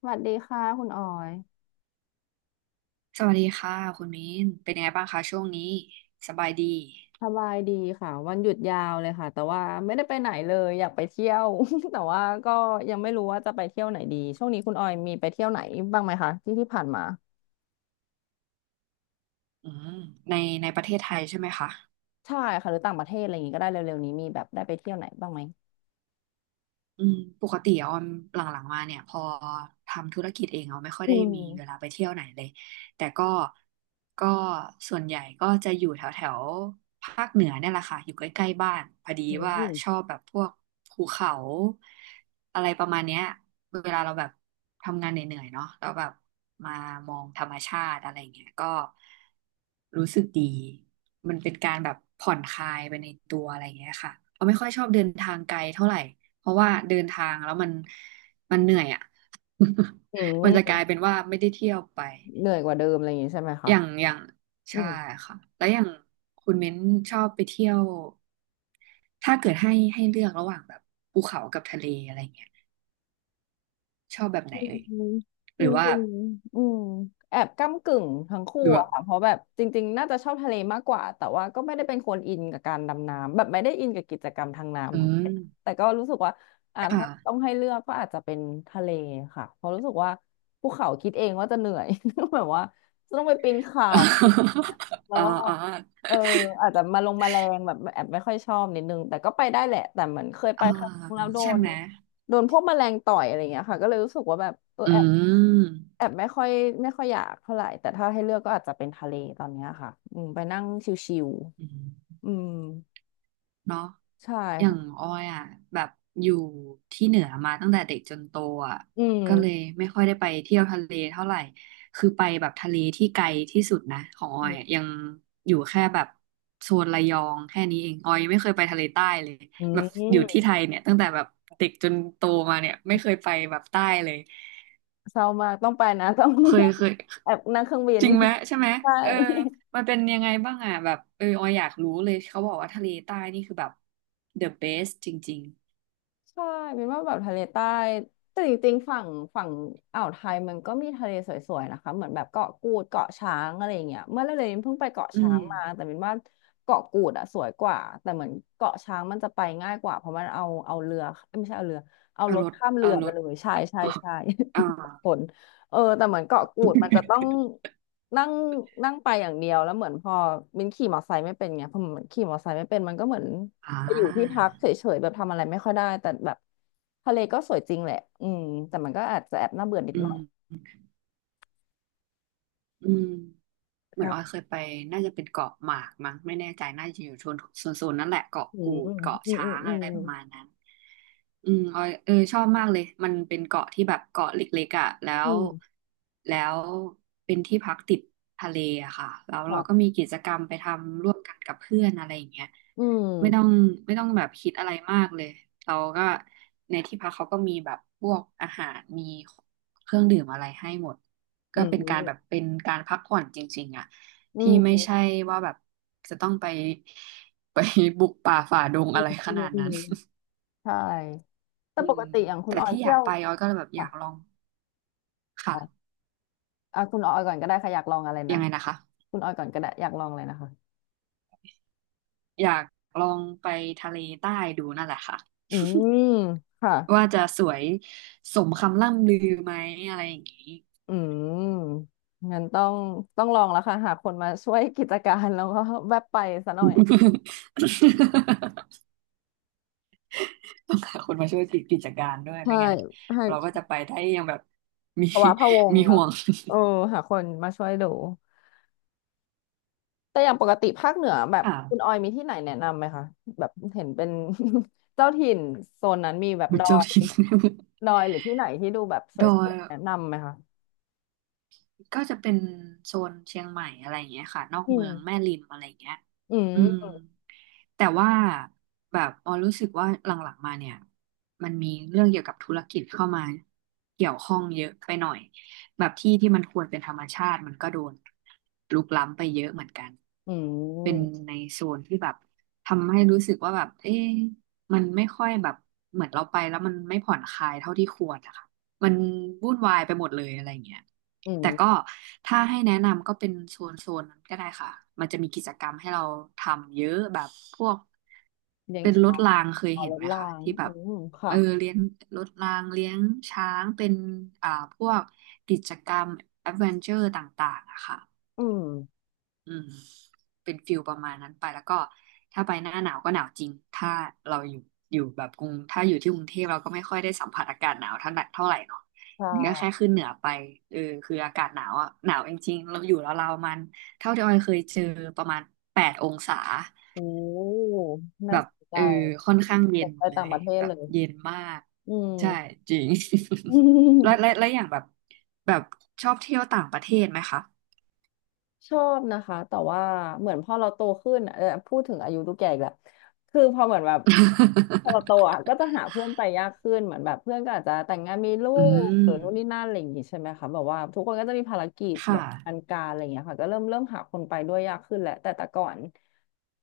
สวัสดีค่ะคุณออยสวัสดีค่ะคุณมิ้นเป็นยังไงบ้างคะช่วงนี้สบายดีสบายดีค่ะวันหยุดยาวเลยค่ะแต่ว่าไม่ได้ไปไหนเลยอยากไปเที่ยว แต่ว่าก็ยังไม่รู้ว่าจะไปเที่ยวไหนดีช่วงนี้คุณออยมีไปเที่ยวไหนบ้างไหมคะที่ที่ผ่านมาอืมในประเทศไทยใช่ไหมคะใช่ค่ะหรือต่างประเทศอะไรอย่างงี้ก็ได้เร็วๆนี้มีแบบได้ไปเที่ยวไหนบ้างไหมอืมปกติออมหลังๆมาเนี่ยพอทำธุรกิจเองออมไม่ค่อยอืได้มมีเวลาไปเที่ยวไหนเลยแต่ก็ก็ส่วนใหญ่ก็จะอยู่แถวแถวภาคเหนือเนี่ยแหละค่ะอยู่ใกล้ๆบ้านพอดีอืว่ามชอบแบบพวกภูเขาอะไรประมาณเนี้ยเวลาเราแบบทำงานเหนื่อยๆเนาะแล้วแบบมามองธรรมชาติอะไรอย่างเงี้ยก็ รู้สึกดี มันเป็นการแบบผ่อนคลายไปในตัวอะไรอย่างเงี้ยค่ะเราไม่ค่อยชอบเดินทางไกลเท่าไหร่เพราะว่าเดินทางแล้วมันเหนื่อยอ่ะ อื มันจะกลามยเป็นว่าไม่ได้เที่ยวไป เหนื่อยกว่าเดิมอะไรอย่างงี้ใช่ไหมคะอย่างอืใช่ม ค่ะแล้วอย่างคุณเม้นชอบไปเที่ยว ถ้าเกิดให้เลือกระหว่างแบบภูเขากับทะเลอะไรเงี้ยชอบแบบไหอืนเอ่ยมจหรือว่าริงๆแอบก้ำกึ่งทั้งคู่หรือว่าอะค่ะเพราะแบบจริงๆน่าจะชอบทะเลมากกว่าแต่ว่าก็ไม่ได้เป็นคนอินกับการดำน้ำแบบไม่ได้อินกับกิจกรรมทางน้ำอืเท่าไหมร่นะแต่ก็รู้สึกว่าถ้าค่ะ ต้องให้เลือกก็อาจจะเป็นทะเลค่ะเพราะรู้สึกว่าภูเขาคิดเองว่าจะเหนื่อย แบบว่าจะต้องไปปีนเขาอะไรอย่างเงี้ยแล้ วอ่าก็อ่าเอออาจจะมาลงมาแรงแบบแอบไม่ค่อยชอบนิดนึงแต่ก็ไปได้แหละแต่เหมือนเคยไปอ่าครั้งแล้วโดใช่น ไหม โดนพวกแมลงต่อยอะไรเงี้ยค่ะก็เลยรู้สึกว่าแบบเอออืแอบมแอบไม่ค่อยไม่ค่อยอยากเท่าไหร่แต่ถ้าให้เลือกก็อาจจะเป็นทะเลตอนเนี้ยค่ะอืมไปนั่งชิวอืมๆอืมเนาะใช่อย่างค่ะออยอ่ะแบบอยู่ที่เหนือมาตั้งแต่เด็กจนโตอ่ะอืก็เลยมไม่ค่อยได้ไปเที่ยวทะเลเท่าไหร่คือไปแบบทะเลที่ไกลที่สุดนะของออือยมอะยังอยู่แค่แบบโซนระยองแค่นี้เองออยยังไม่เคยไปทะเลใต้เลยอืแบบอยู่ที่มไทยเนี่ยตั้งแต่แบบเด็กจนโตมาเนี่ยไม่เคยไปแบบใต้เลยเศร้ามากต้องไปนะต้อง เคย แอบนั่งเครื่องบินจริงไหมใช่ไหมใช่ เออมันเป็นยังไงบ้างอ่ะแบบเออออยอยากรู้เลยเขาบอกว่าทะเลใต้นี่คือแบบ the best จริงใช่เป็นว่าแบบทะเลใต้แต่จริงๆฝั่งฝั่งอ่าวไทยมันก็มีทะเลสวยๆนะคะเหมือนแบบเกาะกูดเกาะช้างอะไรอย่างเงี้ยเมื่อเร็วๆนี้เพิ่งไปเกาะๆอืช้ามงมาแต่เป็นว่าเกาะกูดอะสวยกว่าแต่เหมือนเกาะช้างมันจะไปง่ายกว่าเพราะมันเอาเรือเอ้ยไม่ใช่เอาเรือเอาเอารถรถข้ามเรืเอาอรไปถ เลยใช่ใช่ใช่ อ่า ผลเออแต่เหมือนเกาะกูดมันจะต้องนั่งนั่งไปอย่างเดียวแล้วเหมือนพอมินขี่มอเตอร์ไซค์ไม่เป็นไงพอมินขี่มอเตอร์ไซค์ไม่เป็นมันก็เหมือน อ่ไปอยู่ที่พัากเฉยๆแบบทำอะไรไม่ค่อยได้แต่แบบทะเลก็สวยจริงแหละอืมแต่มันก็อาจจะแอบน่าเบื่อนิดอืหน่มอยอืม เหมือนออยใช่เคยไปน่าจะเป็นเกาะหมากมั้งไม่แน่ใจน่าจะอยู่โซนนั่นแหละเกาะอืกูมดเกาะอืมช้าอืมงอือะมไรประมาณนั้นอืมออยเออชอบมากเลยมันเป็นเกาะที่แบบเกาะเล็กๆอ่ะแล้วอืมแล้วเป็นที่พักติดทะเลอะค่ะแล้วเราก็ค่ะมีกิจกรรมไปทำร่วมกันกับเพื่อนอะไรอย่างเงี้ย อืไม่ต้องมไม่ต้องแบบคิดอะไรมากเลยเราก็ในที่พักเขาก็มีแบบพวกอาหารมีเครื่องดื่มอะไรให้หมดอืก็เป็นการแบบมเป็นการพักผ่อนจริงๆอ่ะอืที่ไม่มใช่ว่าแบบจะต้องไปไปบุกป่าฝ่าดงอะไรขอืมนาดอืนั้มนใช่แต่อืปมกติอย่างคุณแต่ออยที่อเที่ยายกวไปออยก็แบบอค่ะยากลองค่ะอ๋ออ่ะคุณออยก่อนก็ได้ค่ะอยากลองอะไรนะยังไงนะคะคุณออยก่อนก็ได้อยากลองอะไรนะคะอยากลองไปทะเลใต้ดูนั่นแหละค่ะอืมค่ะว่าจะสวยสมคำล่ำลือไหมอะไรอย่างนี้ อืมงั้นต้องต้องลองแล้วค่ะหาคนมาช่วยกิจการแล้วก็แวบไปซะหน่อย ต้องหาคนมาช่วยกิจการด้วยใช่ไม่งั้นให้ เราก็จะไปได้ยังแบบมี ภาวะพะวง มีเหรอห่วง เออหาคนมาช่วยดูแต่อย่างปกติภาคเหนือแบบ อ่าคุณออยมีที่ไหนแนะนำไหมคะแบบเห็นเป็น เจ้าถิ่นโซนนั้นมีแบบมุดอจายริน ดอยหรือที่ไหนที่ดูแบบสดอย วยๆแนะนำไหมคะก็จะเป็นโซนเชียงใหม่อะไรอย่างเงี้ยค่ะนอกอืเมืมองแม่ริมอะไรอย่างเงี้ยอือืมมแต่ว่าแบบออรู้สึกว่าหลังๆมาเนี่ยมันมีเรื่องเกี่ยวกับธุรกิจเข้ามาเกี่ยวข้องเยอะไปหน่อยแบบที่มันควรเป็นธรรมชาติมันก็โดนรุกล้ำไปเยอะเหมือนกันอืเป็นมในโซนที่แบบทำให้รู้สึกว่าแบบเอ๊ะมันไม่ค่อยแบบเหมือนเราไปแล้วมันไม่ผ่อนคลายเท่าที่ควรนะคะ มันวุ่นวายไปหมดเลยอะไรอย่างเงี้ยอืแต่มก็ถ้าให้แนะนำก็เป็นโซนนั้นก็ได้ค่ะ มันจะมีกิจกรรมให้เราทำเยอะแบบพวกเลี้ยงเป็นรถช้างรางเคยต่อเห็รนถไหมราคะงที่แบอืบมค่ะเออเลี้ยงรถรางเลี้ยงช้างเป็นอ่าพวกกิจกรรมแอดเวนเจอร์ต่างๆอะค่ะ อืมอืมเป็นฟิลประมาณนั้นไปแล้วก็ถ้าไปหน้าหนาวก็หนาวจริงถ้าเราอยู่แบบกรุงถ้าอยู่ที่กรุงเทพเราก็ไม่ค่อยได้สัมผัสอากาศหนาวเท่าไหร่เนาะค่นี่ก็แค่่ขึ้นเหนือไปเออคืออากาศหนาวอ่ะหนาวจริงๆเราอยู่แล้วเราวๆมันเท่าที่ออยเคยเจอประมาณ8 องศาโอ้แบน่าบสนใจเออค่อนข้างเย็สนนใจเลต่างยประเทศแบเลบยเย็นมากอืใช่ม จริง แล้ว และและอย่างแบบแบบชอบเที่ยวต่างประเทศไหมคะ ชอบนะคะแต่ว่าเหมือนพอเราโตขึ้นอะเออพูดถึงอายุทูกแก่อีกแล้วคือพอเหมือนแบบพอเราโตอ่ะก็จะหาเพื่อนไปยากขึ้นเหมือนแบบเพื่อนก็อาจจะแต่งงานมีลู อืกหม รือนู่นนี่นั่นอะไรอย่างงี้ใช่ไหมคะแบบว่าทุกคนก็จะมีภารกิจแบค่ะบอันการอะไรอย่างเงี้ยค่ะก็เริ่มเริ่มหาคนไปด้วยยากขึ้นแหละแต่แต่ก่อน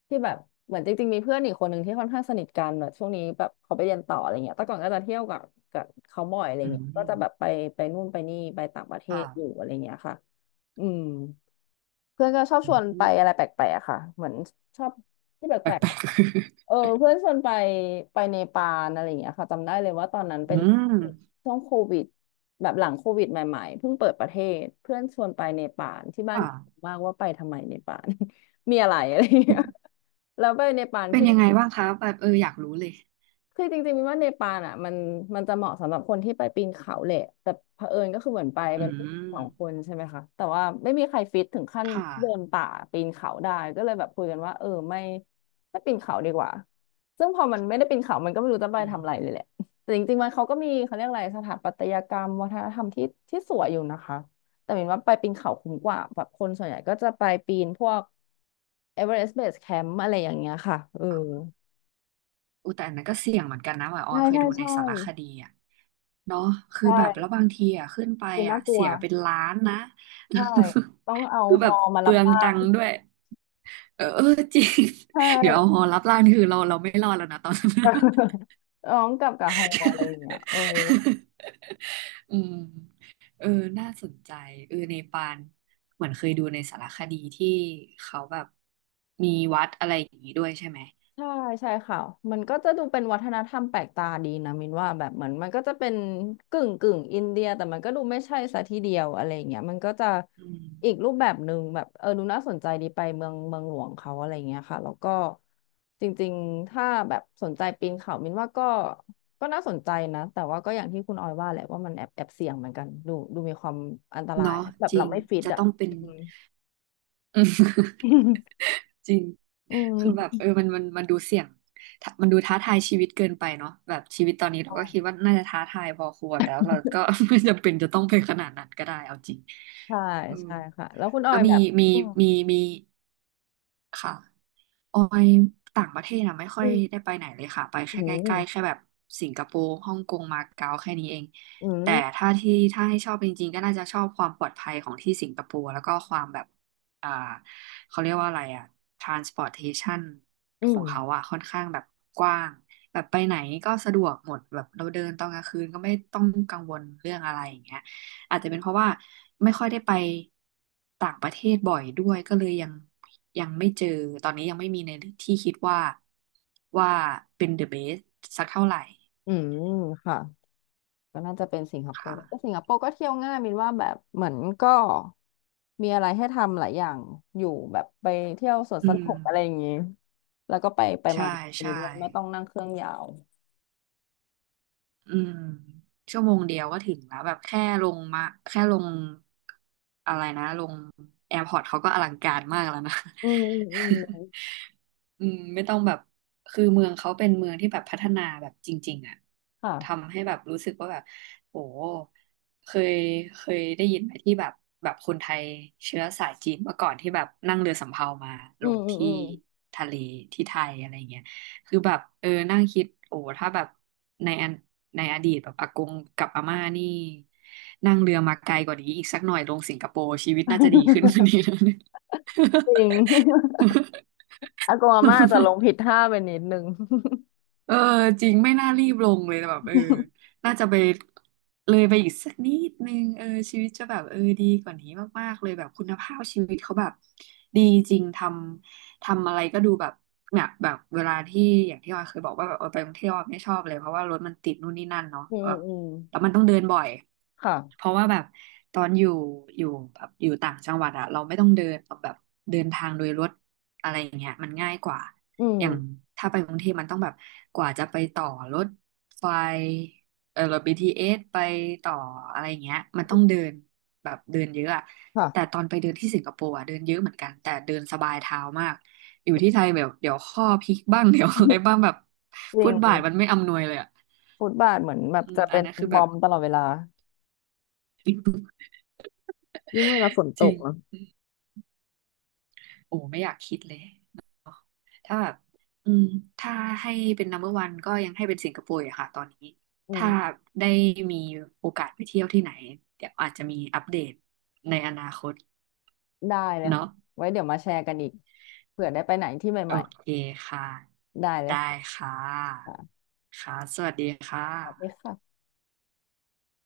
ที่แบบเหมือนจริงๆมีเพื่อนอีกคนหนึ่งที่ค่อนข้างสนิทกันแบบช่วงนี้แบบเขาไปเรียนต่ออะไรเงี้ยแต่ก่อนก็จะเที่ยวกับกับเขาบ่อยอะไรอืเงี้ยก็จะแบบมไปไปนู่นไปนี่ไปต่างประเทค่ะศอยู่อะไรเงี้ยค่ะอืม เพื่อนก็ชอบอืชวนไปมอะไรแปลกๆอะค่ะเหมือนชอบที่แปลกแปลกๆเออเพื่อนชวนไปไปเนปาลอะไรอย่างเงี้ยค่ะจำได้เลยว่าตอนนั้นๆ อืเป็นมช่วงโควิดแบบหลังโควิดใหม่ๆเพิ่งเปิดประเทศเพื่อนชวนไปเนปาลที่บ้านก็งงค่ะ มากว่าไปทำไมเนปาล มีอะไรอะไรอย่างเงี้ยแล้วไปเนปาลเป็นที่ ยังไงบ้างคะแบบเอออยากรู้เลยคือจริงๆมินว่าเนปาลอ่ะมันมันจะเหมาะสำหรับคนที่ไปปีนเขาแหละแต่เผอิญก็คือเหมือนไปอืเป็นผู้หญิงสมองคนใช่ไหมคะแต่ว่าไม่มีใครฟิตถึงขั้นค่ะเดินป่าปีนเขาได้ก็เลยแบบคุยกันว่าเออไม่ไม่ปีนเขาดีกว่าซึ่งพอมันไม่ได้ปีนเขา มันก็ไม่รู้จะไปอืมทำอะไรเลยแหละแต่จริงๆมันเขาก็มีเขาเรียกอะไรสถาปัตยกรรมวัฒนธรรมที่ที่สวยอยู่นะคะแต่มินว่าไปปีนเขาคุ้มกว่าแบบคนส่วนใหญ่ก็จะไปปีนพวกเอเวอเรสต์เบสแคมป์อะไรอย่างเงี้ยค่ะเอออุยแต่อันนั้นก็เสี่ยงเหมือนกันนะหมายออใช่ยเคยใช่ดูในใช่สารคดีอ่ะเนาะใชคือแบบแล้ว่ บางทีอ่ะขึ้นไปดูน่าอ่ะกลัวเสียเป็นล้านนะ ใช่ต้องเอา คือฮแบอบมาเปรัลืบองร่าตังงค์ด้วยเออจริง ใช เดี๋ยวเอา่ หอรับล้านคือเราไม่รอดแล้วนะตอนนั้น ร้องกลับกับฮออะไรอย่างเงี้ยเออ อืมเออน่าสนใจเออเนปาลเหมือนเคยดูในสารคดีที่เขาแบบมีวัดอะไรอย่างนี้ด้วยใช่ไหมใช่ใช่ค่ะมันก็จะดูเป็นวัฒนธรรมแปลกตาดีนะมินว่าแบบเหมือนมันก็จะเป็นกึ่งกึ่งอินเดียแต่มันก็ดูไม่ใช่ซะทีเดียวอะไรอย่างเงี้ยมันก็จะอืมอีกรูปแบบหนึ่งแบบเออดูน่าสนใจดีไปเมืองเมืองหลวงเขาอะไรเงี้ยค่ะแล้วก็จริงๆถ้าแบบสนใจปีนเขามินว่าก็ก็น่าสนใจนะแต่ว่าก็อย่างที่คุณออยว่าแหละว่ามันแอบแอบเสี่ยงเหมือนกันดูดูมีความอันตรายเนาะแบบจริเรางไม่ฟิตจะอ่ะต้องเป็น อืม อืม จริงอืคือแบบม มันดูเสี่ยงถ้ามันดูท้าทายชีวิตเกินไปเนาะแบบชีวิตตอนนี้เราก็คิดว่า น่าจะท้าทายพอควรแล้วเราก็ ไม่จำเป็นจะต้องไปขนาดนั้นก็ได้เอาจริงใช่อืม ใช่ค่ะแล้วคุณออแล้วยแบบมีอืม มีค่ะออยต่างประเทศอะไม่ค่ออืยได้มไปไหนเลยค่ะไปอืแค่ใกล้ๆแค่มแบบสิงคโปร์ฮ่องกงมาเก๊าแค่นี้เองอืแต่มถ้าที่ถ้าให้ชอบจริงๆก็น่าจะชอบความปลอดภัยของที่สิงคโปร์แล้วก็ความแบบอ่าเขาเรียกว่าอะไรอะ transportation อืขอมงเขาอะค่อนข้างแบบกว้างแบบไปไหนก็สะดวกหมดแบบเราเดินตอนกลางคืนก็ไม่ต้องกังวลเรื่องอะไรอย่างเงี้ย อาจจะเป็นเพราะว่าไม่ค่อยได้ไปต่างประเทศบ่อยด้วยก็เลยยังไม่เจอตอนนี้ยังไม่มีในที่คิดว่าว่าเป็น the best สักเท่าไหร่อืมค่ะก็น่าจะเป็นสิงคโปค่ะร์แต่สิงคโปร์ก็เที่ยวง่ายมินว่าแบบเหมือนก็มีอะไรให้ทำหลายอย่าง อยู่แบบไปเที่ยวสวนอืสมนุกอะไรอย่างงี้แล้วก็ไปไปใช่มาอยู่ใช่ด้วยไม่ต้องนั่งเครื่องยาวอืมชั่วโมงเดียวก็ถึงแล้วแบบแค่ลงมาแค่ลงอะไรนะลงแอร์พอร์ตเขาก็อลังการมากแล้วนะ อืมอืมอืม อืมไม่ต้องแบบคือเมืองเขาเป็นเมืองที่แบบพัฒนาแบบจริงๆอ่ะค่ะทำให้แบบรู้สึกว่าแบบโหเคยเคยได้ยินไหมที่แบบคนไทยเชื้อสายจีนเมื่อก่อนที่แบบนั่งเรือสำเภามาอืลม งอืมที่อืม ทะเลที่ไทยอะไรเงี้ยคือแบบนั่งคิดโอ้ถ้าแบบในอันในอดีตแบบอากงกับอาม่านี่นั่งเรือมาไกลกว่านี้อีกสักหน่อยลงสิงคโปร์ชีวิตน่าจะดีขึ้นกว่านี้แล้วเนี่ย จริง อากงอาม่าจะลง ผิดท่าไปนิดนึง เออจริงไม่น่ารีบลงเลยแบบเออ น่าจะไปเลยไปอีกสักนิดนึงเออชีวิตจะแบบเออดีกว่านี้มากๆเลยแบบคุณภาพชีวิตเขาแบบดีจริงทำอะไรก็ดูแบบเนี่ยแบบเวลาที่อย่างที่ออยเคยบอกว่าแบบเออไปท่องเที่ยวออยไม่ชอบเลยเพราะว่ารถมันติดนู่นนี่นั่นเนาะอืมแบบอืมอืมแล้วมันต้องเดินบ่อยเพค่ะ ราะว่าแบบตอนอยู่แบบอยู่ต่างจังหวัดอะเราไม่ต้องเดินแบบเดินทางโดยรถอะไรอย่างเงี้ยมันง่ายกว่า อือม ย่างถ้าไปกรุงเทพมันต้องแบบกว่าจะไปต่อรถไฟเออรถ BTS ไปต่ออะไรอย่างเงี้ยมันต้องเดินแบบเดินเยอะอะแต่ค่ะ ตอนไปเดินที่สิงคโปร์อะเดินเยอะเหมือนกันแต่เดินสบายเท้ามากอยู่ที่ไทยแบบเดี๋ยวข้อพลิกบ้าง เดี๋ยวอะไร บ้างแบบจริฟุง ตบาทมันไม่อำนวยเลยอะฟุตบาทเหมือนแบบอืมจะอัเป็นนนั้นคือมแบอบ มตลอดเวลา ยิ่งเวลาฝนตจริกง เนอะโอ้ไม่อยากคิดเลยเนาะถ้าแบบอืมถ้าให้เป็น number one ก็ยังให้เป็นสิงคโปร์อะค่ะตอนนี้อืถ้ามได้มีโอกาสไปเที่ยวที่ไหนเดี๋ยวอาจจะมีอัปเดตในอนาคตได้เลยเนาะค่ะไว้เดี๋ยวมาแชร์กันอีกเผื่อได้ไปไหนที่โอใหม่เคค่ะๆได้เลยได้ค่ะค่ะค่ะค่ะสวัสดีค่ะสวัสดีค่ะ